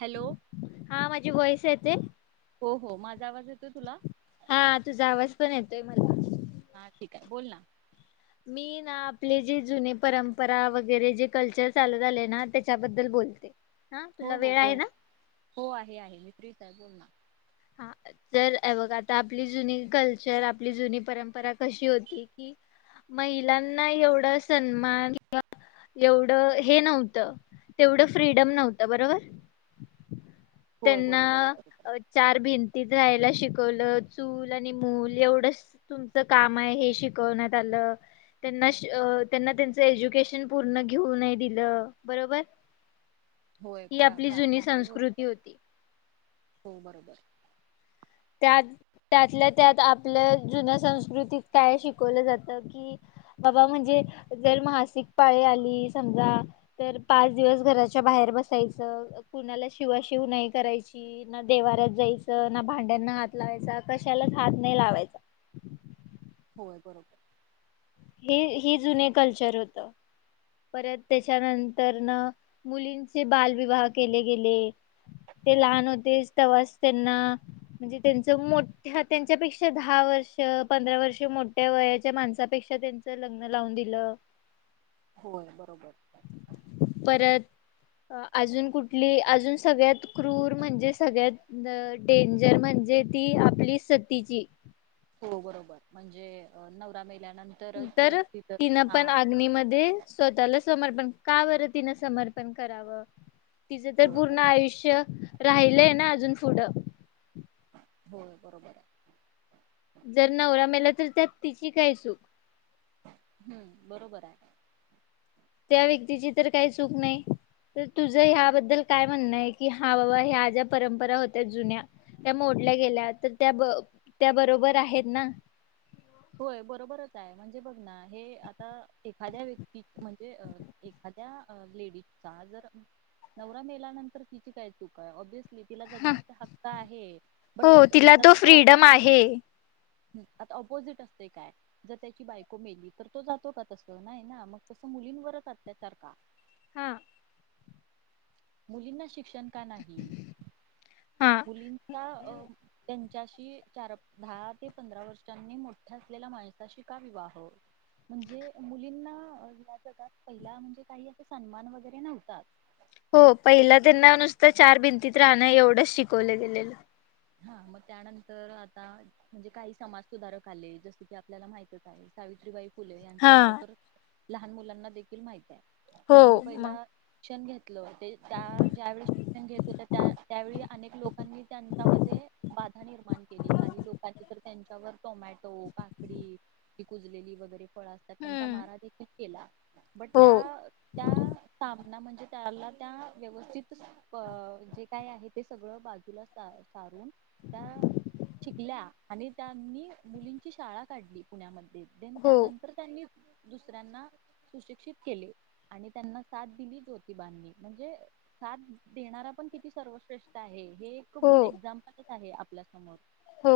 Hello हा माझी वयसेत. ते हो हो माझा आवाज येतोय तुला? हा तुझा आवाज पण येतोय मला. हा ठीक आहे बोल ना. मी ना आपले जे जुने परंपरा वगैरे, जे कल्चर चालू झाले ना त्याच्याबद्दल बोलते. हा हो तुला हो! वेळ आहे बोल. ना हो आहे आहे. मि फ्री काय बोल ना. हा तर यबघ आता आपली जुनी कल्चर, आपली जुनी परंपरा कशी होती कि महिलांना एवढं सन्मान, एवढं हे नव्हतं, तेवढं फ्रीडम नव्हतं. बरोबर? होय बरोबर हाय, बरोबर हाय. र भितीत राहायला शिकवलं. चूल आणि मूल एवढंच तुमचं काम आहे हे शिकवण्यात आलं. त्यांना अ त्यांना त्यांच एज्युकेशन पूर्ण घेऊ नाही दिलं. बरोबर? होय ही प्रा आपली जुनी प्राचीन काळी होत संस्कृती होती. हो बरोबर. त्यात त्यातल्या त्यात आपल्या जुन्या संस्कृतीत काय शिकवलं जातं कि, बाबा म्हणजे जर मासिक पाळी आली समजा तर पाच दिवस घराच्या बाहेर बसायचं, कुणाला शिवाशिव नाही करायची, ना देवाऱ्यात जायचं, ना भांड त्यांना हात लावायचा, कशालाच हात नाही लावायचा. होय बरोबर. हे-हे जुने कल्चर होतं. परत त्याच्यानंतर न मुलींचे बालविवाह केले गेले. ते लहान होते तेव्हाच त्यांना म्हणजे त्यांच मोठ्या त्यांच्यापेक्षा दहा वर्ष, पंधरा वर्ष मोठ्या वयाच्या माणसापेक्षा त्यांच लग्न लावून दिलं. होय बरोबर. परत अजून कुठली अजून सगळ्यात क्रूर म्हणजे सगळ्यात डेंजर म्हणजे ती आपली सतीची हो बरोबर. म्हणजे नवरा मेला तर तिन पण अग्नी मध्ये स्वतःला समर्पण. का बरं? तिनं समर्पण करावं तिचं तर होय बर पूर्ण आयुष्य राहिलंय ना अजून पुढं हो बरोबर हाय. जर नवरा मेला तर त्यात तिची काय चूक? हम्म बरोबर हाय. त्या व्यक्तीची तर काही चूक नाही. तर तुझं ह्याबद्दल काय म्हणणं आहे कि हा बाबा ह्या ज्या परंपरा होत्या जुन्या त्या मोडल्या गेल्या तर त्या ब त्या बरोबर आहेत ना? होय बरोबरच हाय. म्हणजे बघ ना हे आता एखाद्या व्यक्ती म्हणजे अ एखाद त्या लेडीचा जर नवरा मेलानंतर तिची काय चूकाय? ऑबयेसली तिला जगण्याचा हक्क आहे. बट हो तसं तिला आता त तो फ्रीडम आहे. हं आता ऑपोजिट काय, जर त्याची बायको मेली तर तो जातो का तस? नाही ना? मग तसं मुलींवरच अत्याचार का? हा मुलींना शिक शंका नाही हा मुलींचा त्यांन च्याशी चार-दहा ते पंधरा वर्षांनी मोठ्या असलेल्या माणसाशी का विवाह? म्हणजे मुलींना या जगात पहिला म्हणजे काही असं सन्मान वगैरे नव्हता हो पहिला त्यांना नुसतं चार भिंतीत राहणं एवढंच शिकवलं गेलेलं हा मग त्यानंतर आता म्हणजे काही समाज सुधारक आले जस की आपल्याला माहितच आहे सावित्रीबाई फुले हा यांचं नाव तर लहान मुलांना देखील माहित आहे हो त्यांनी मग पहिला [unintelligible] त्या ज्यावेळी शिक्षण घेत होत त्या त्यावेळी अनेक लोकांनी त्यांना बाधा निर्माण केली काही लोकांची तर त्यांच्यावर टोमॅटो काकडी ती कुजलेली वगैरे असतात त्यां हम्म मारा देखील केला बट हो त्या त्या सा म्हणजे त्याला त्या व्यवस्थित जे काय आहे ते सगळं बाजूला सारून त्या शिकल्या आणि त्यांनी मुलींची शाळा काढली पुण्यामध्ये देेत देन हो त्यानंतर त्यांनी दुसऱ्यांना सुशिक्षित केले आणि त्यांना साथ दिली ज्योतिबनी म्हणजे साथ देणारा पण किती सर्वश्रेष्ठ आहे हे एक हो ग एक आहे आपल्या समोर हो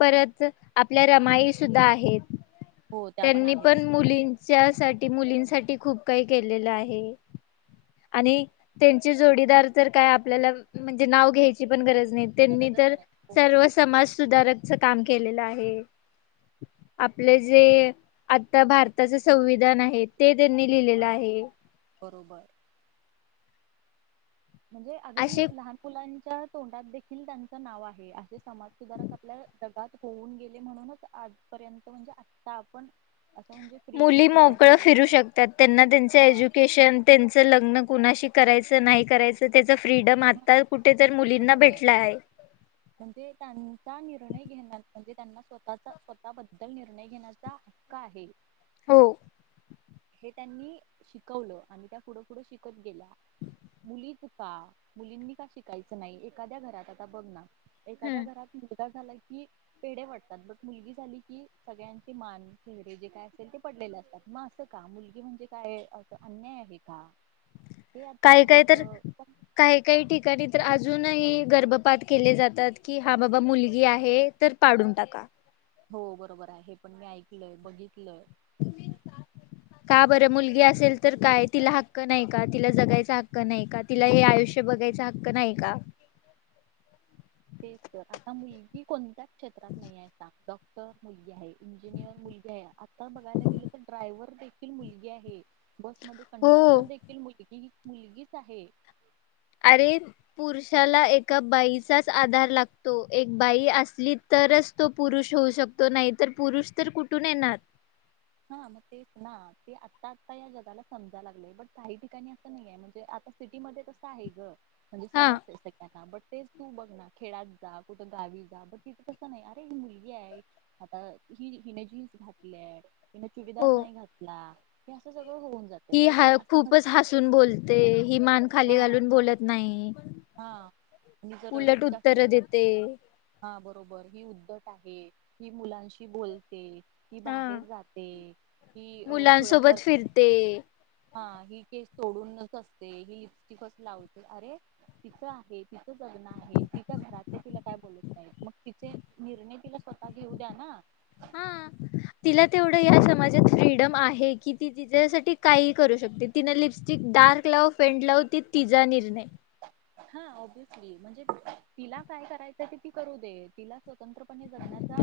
परत आपल्या रमाई सुद्धा आहेत हो त्या त्यांनी आहेत पण मुलींच्या साठी मुलीं साठी खूप काही केलेलं आहे आणि त्यांचे जोडीदार तर काय आपल्याला म्हणजे नाव घ्यायची पण गरज त्यांनी गरजच तर नाही हो सर्व समाज सुधारक केलेला आहे आपले जे आता भारताचं संविधान आहे ते त्यांनी लिहिलेलं हा आहे बरोबर म्हणजे अगदी असे लहान मुलांना च्या तोंडात देखील त्यांच नाव आहे आहे समाज सुधारक आपल्या [unintelligible] होऊन गेले म्हणूनच आजपर्यंत म्हणजे आता आपण असं म्हणजे फ्रीली मुली मोकळ फ्रीडमली फिरू शकतात त्यांना त्यांच हा एज्युकेशन त्यांच लग्न कुणाशी करायच नाही करायच त्याच फ्रीडम हा आता कुठेतर मुलींना बरोबर आहे भेटला हाय म्हणजे त्यांचा निर्णय घेण्यात म्हणजे त्यांना स्वतःचा स्वतःबद्दल निर्णय घेण्याचा हक्क आहे हो हे त्यांनी शिकवल आणि त्या पुढ पुुढ शिकत गेल्या मुली का मुलींनी का शिकायच नाही एखाद्या घरात आता बघ ना एखाद्या हम्म. घरात झाला की पेढ वाटतात बट मुलगी झाली की सगळ्यांचे मान चेहरे जे काय असेल ते पडलेले असतात मग अस का मुलगी म्हणजे काय अस अन्याय आहे का? हे आता काय म्हणजे काय अ तर काही काही ठिकाणी तर आज अजूनही गर्भपात केले जातात कि हा बाबा मुलगी आहे तर पाडून टाका. हो बरोबर आहे हे पण मी ऐकलय बघी तलय का बर मुलगी असेल तर काय तिला हक्क नाही का? तिला जगायचा हक्क नाही का? तिला हे आयुष्य बघायचा हक्क नाही का? तेच तर आता मुलगी कोण त्या क्षेत्रात नाहीये सा डॉक्टर मुलगी आहे. इंजिनियर मुलगी आहे. आता बघायला गेल तर ड्रायव्हर देखील मुलगी आहे. बसमध्ये हो कंडक्टर देखील मुल ही मुलगीच आहे. अरे पुरुषाला एका बाईचाच आधार लागतो. एक बाई असली तरच तो पुरुष होऊ शकतो नाही तर पुरुष तर कुठून येणार हा मग तेच ना ते आता आता या जगाला समजा लागलेय बट काही ठिकाणी अस नाहीये म्हणजे आता सिटी मध्ये कस आहे ग म्हणजे हा समजतय सगळ्यांना बट तेच तू बघ ना खेळात जा, कुठ गावी जा, ब तिथे तस नाही अरे ही मुलगी आहे. आता हि हिने जीन्स घातलीये. तीन चुडीदार नाही घातला. हे अस स कि हाय खूपच हसून बोलते. ही मान खाली हा घालून बोलत नाही. हा आणि जर उलट जास्त उत्तर देते. हा बरोबर ही उद्धट आहे. ही मुलांशी बोलते. ही हा बाहेर जाते ही अ मुलांसोबत खुळ्यासारख फिरते हा ही केस सोडूनच असते ही लिस्टिपच लावते. अरे तिच आहे तिच जगन आहे. तिच्या घरातले तिला काय बोलत नाही. मग तिचे निर्णय तिला स्वतः घेऊ द्या ना. हा तिला तेवढं या समाजात फ्रीडम आहे की ती तिच्यासाठी काहीही करू शकते तिनं लिपस्टिक डार्क लावो फेंट लावो ती तिचा निर्णय हा ओब्यसली म्हणजे तिला काय करायचं ते ती करू दे तिला स्वतंत्रपणे जगण्याचा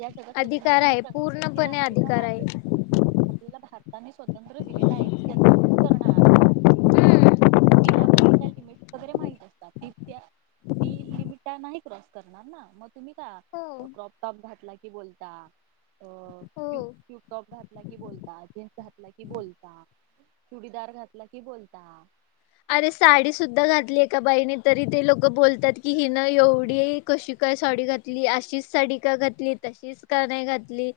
या जगात अधिकार स्वतंत्रपणे आहे जगण्याचा पूर्णपणे अधिकार आहे. आपल्याला भारताने स्वतंत्र दिलेलं आहे. ती त्याचा युज करणार. तिला पण तिच्या लिमिट वगैरे माहित असतात ती त्या ती लिमिट त्या नाही क्रॉस करणार ना मग तुम्ही का हो क्रॉप टॉप घातला कि बोलता. अ ट्यब हो ट्युबटॉप घात घातलं कि बोलता जीन्स घातला की बोलता चुडीदार घातला कि बोलता अरे साडी सुद्धा घातली एका बाईने तरी ते लोक बोलतात कि हिन एवढी कशी काय साडी घातली अशीच साडी का घातली तशीच का नाही घातली.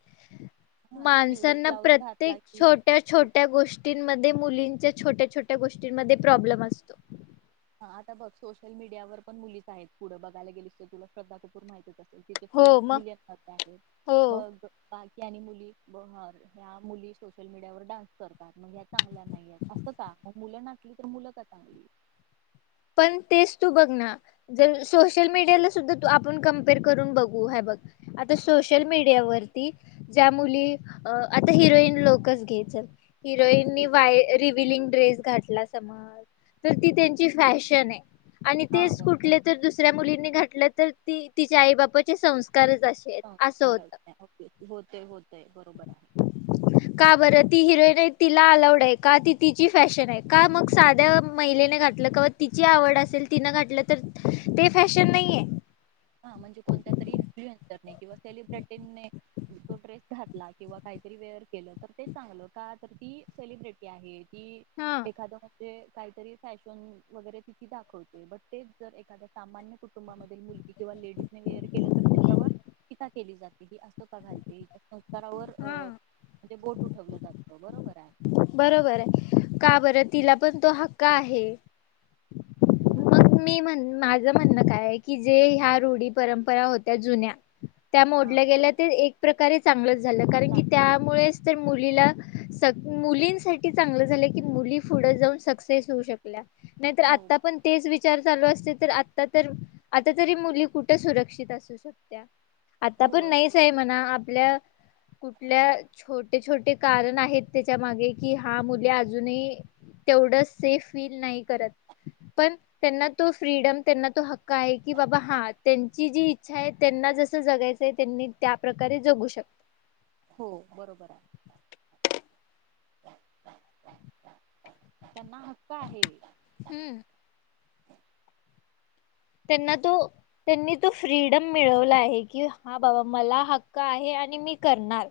हा स्लीवलेस माणसांना ब्लाऊज प्रत्येक घातला की छोट्या-छोट्या गोष्टींमध्ये मुलीं छोट्या छोट्या गोष्टींमध्ये प्रॉब्लेम असतो. हा आता बग सोशल मीडियावर पण मुलीच आहेत पुढं बघायला गेलीस तर. तुला श्रध्दा कपूर माहतीच अस तिचे हो फॉलोवेर्स मग मिलियन मध्ये आहेत. हो मग बा ह्या आणि मुली ब-हर ह्या मुली सोशल मीडियावर डान्स करत मग या चांगल्या नाहीयेत असं का? मुलं नाचली तर मुलं का चांगली? पण तेच तू बघ ना, जर सोशल मीडियाला सुद्धा तू आपण कमपेअर करून बघू ह. बघ आता सोशल मीडियावररती ज्या मुली, आता हिरोईन लोकंच घे चल हा हिरोईननी ते वाय रिव्हिलिंग ड्रेस घात आपला समाज, चल ती त्यांची फॅशन आहे. आणि हा तेच बरोबर कुठले तर दुसऱ्या मुलींनी घाातलं तर ती तिच्या आई बापाचे संस् हो खरच नाही. होतंय होतंय बरोबर आहे. नाही तिला अलाउड आहे. का ती तिची फॅशन आहे. का मग साध्या महिलेने घातलं का तिची आवड असेल, तिनं घातलं तर ते फॅशन नाहीये? हा म्हणजे कोणत्या तरी् इन्फ्लुयन्स किंवा सेलिब्रिटीने तो ड्रेस घातला किंवा काहीतरी वेअर केलं तर ते चांगलं का? तर ती सेलिब्रिटी आहे कि हा. एखादं जे काहीतरी फॅशन वगैरे तिथं दाखवते बट तेच जर एखाद्या सामान्य कुटुंबामधील मुलगी किंवा लेडीज न वेअर केलं तर त्याच्यावर टीका केली जाते हि असं का घालते हिचे संस संस्कारावर हा म्हणजे बोट बोट ठेवलं जातं बरोबर हाय. बरोबर आहे. का बरं तिला पण तो हक्का आहे. हो. मग मी म्हण माझ माझं म्हणणं काय, की जे ह्या रूढी परंपरा होत्या जुन्या त्या हा मोडल्या गेल्या ते एक प्रकारे चांगल झा झालं कारण की चांगलं. त्यामुळेच तर मुलीला स मुलींसाठी चांगलं झालं की मुली पुढं जाऊन सक्सेस होऊ शकल्या नाहीतर हो आता पण विचार चालू असते तर आ तर आता तरी मुली कुठे सुरक्षित असू शकत्या? आता पण होय नाहीच ये म्हणा आपल्या कुठल्या छोटे छोटे कारण आहेत त्याच्या मागे, कि हा मुले अजूनही तेवढं सेफ फील नाही करत. पण त्यांना तो फ्रीडम त्यांना तो हक्क आहे की बाबा हा त्यांची जी इच्छा आहे त्यांना जसं जगायचं आहे त्यांनी त्या प्रकारे जगू शकतात. हो बरोबर आहे. त्यांना हक्क आहे. त्यांना तो त्यांनी तो फ्रीडम मिळवला आहे, की हा बाबा मला हक्क आहे आणि मी करणार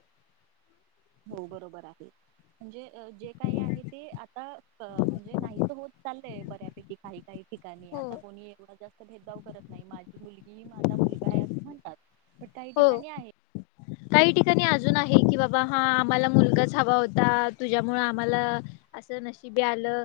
हो बरोबर आहे म्हणजे जे काही आहे ते आता म्हणजे नाहीस होत चाललय बऱ्यापैकी काही काही ठिकाणी हो आता कोणी एक जास्त भेदभाव करत नाही माझी मुलगी, माझा मुलगा आहे असं म्हणतात. काही हो ठिकाणी आहे. काही ठिकाणी अजून आहे की बाबा हा मला मुलगाच हवा होता तुझ्यामुळ आम्हाला अस नशिबी आलं.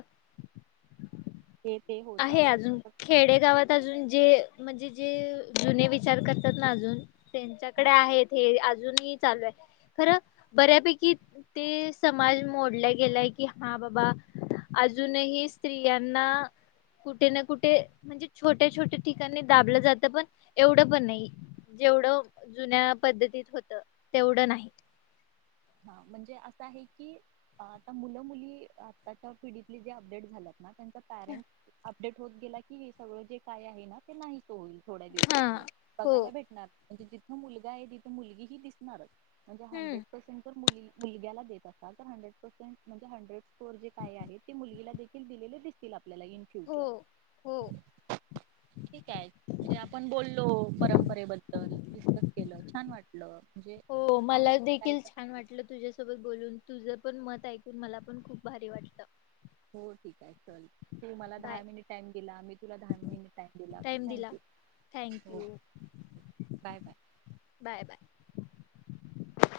हे ते हो आहे चालू असतं अजून तर खेडेगावात अजून जे म्हणजे जे जुने विचार करतात ना अजून त्यांच्याकडे आहेत हे अजून ही चालू आहे खर बऱ्यापैकी ते समाज मोडला गेलाय कि हा बाबा अजूनही स्त्रियांना कुठे ना कुठे म्हणजे छोट्या-छोट्या ठिकाणी दाबलं जातं पण एवढं पण नाही जेवढं जुन्या पद्धतीत होत तेवढ नाही. ह म्हणजे असं आहे की आता मुलं मुली आताच्या पिढीतले जे अपडेट झाल्यात ना तर पॅरंट आप अपडेट होत गेला की हे सगळं जे काय आहे ना ते नाही. होईल थोड्या हा दिवसांनी हो बघायला भेटणार म्हणजे जिथं मुलगा आहे तिथे मुलगी ही दिसणारच म्हणजे हम्म हंड्रेड पर्सेंट मुली मुलग्याला देत असाल तर हॅन्ड्रेड पर्सेंट म्हणजे हन्ड्रेड पोर जे काय आहे ते मुलगीला देखील दिलेले दिस आपल्याला इन हो फ्युचर हो. ठीक आहे म्हणजे आपण बोललो, परंपरेबद्दल डिस्कस केलं, छान वाटल. हो मला देखील छान म्हटल तुझ्यासोबत बोलून तुझ पण मत ऐकून मला पण खूप भारी वाटत. हो ठीक आहे चल तू मला बाय दहा मिनीट टाइम दिला मी तुला दहा मिनिट टाईम टाइम दिला thank you bye bye bye bye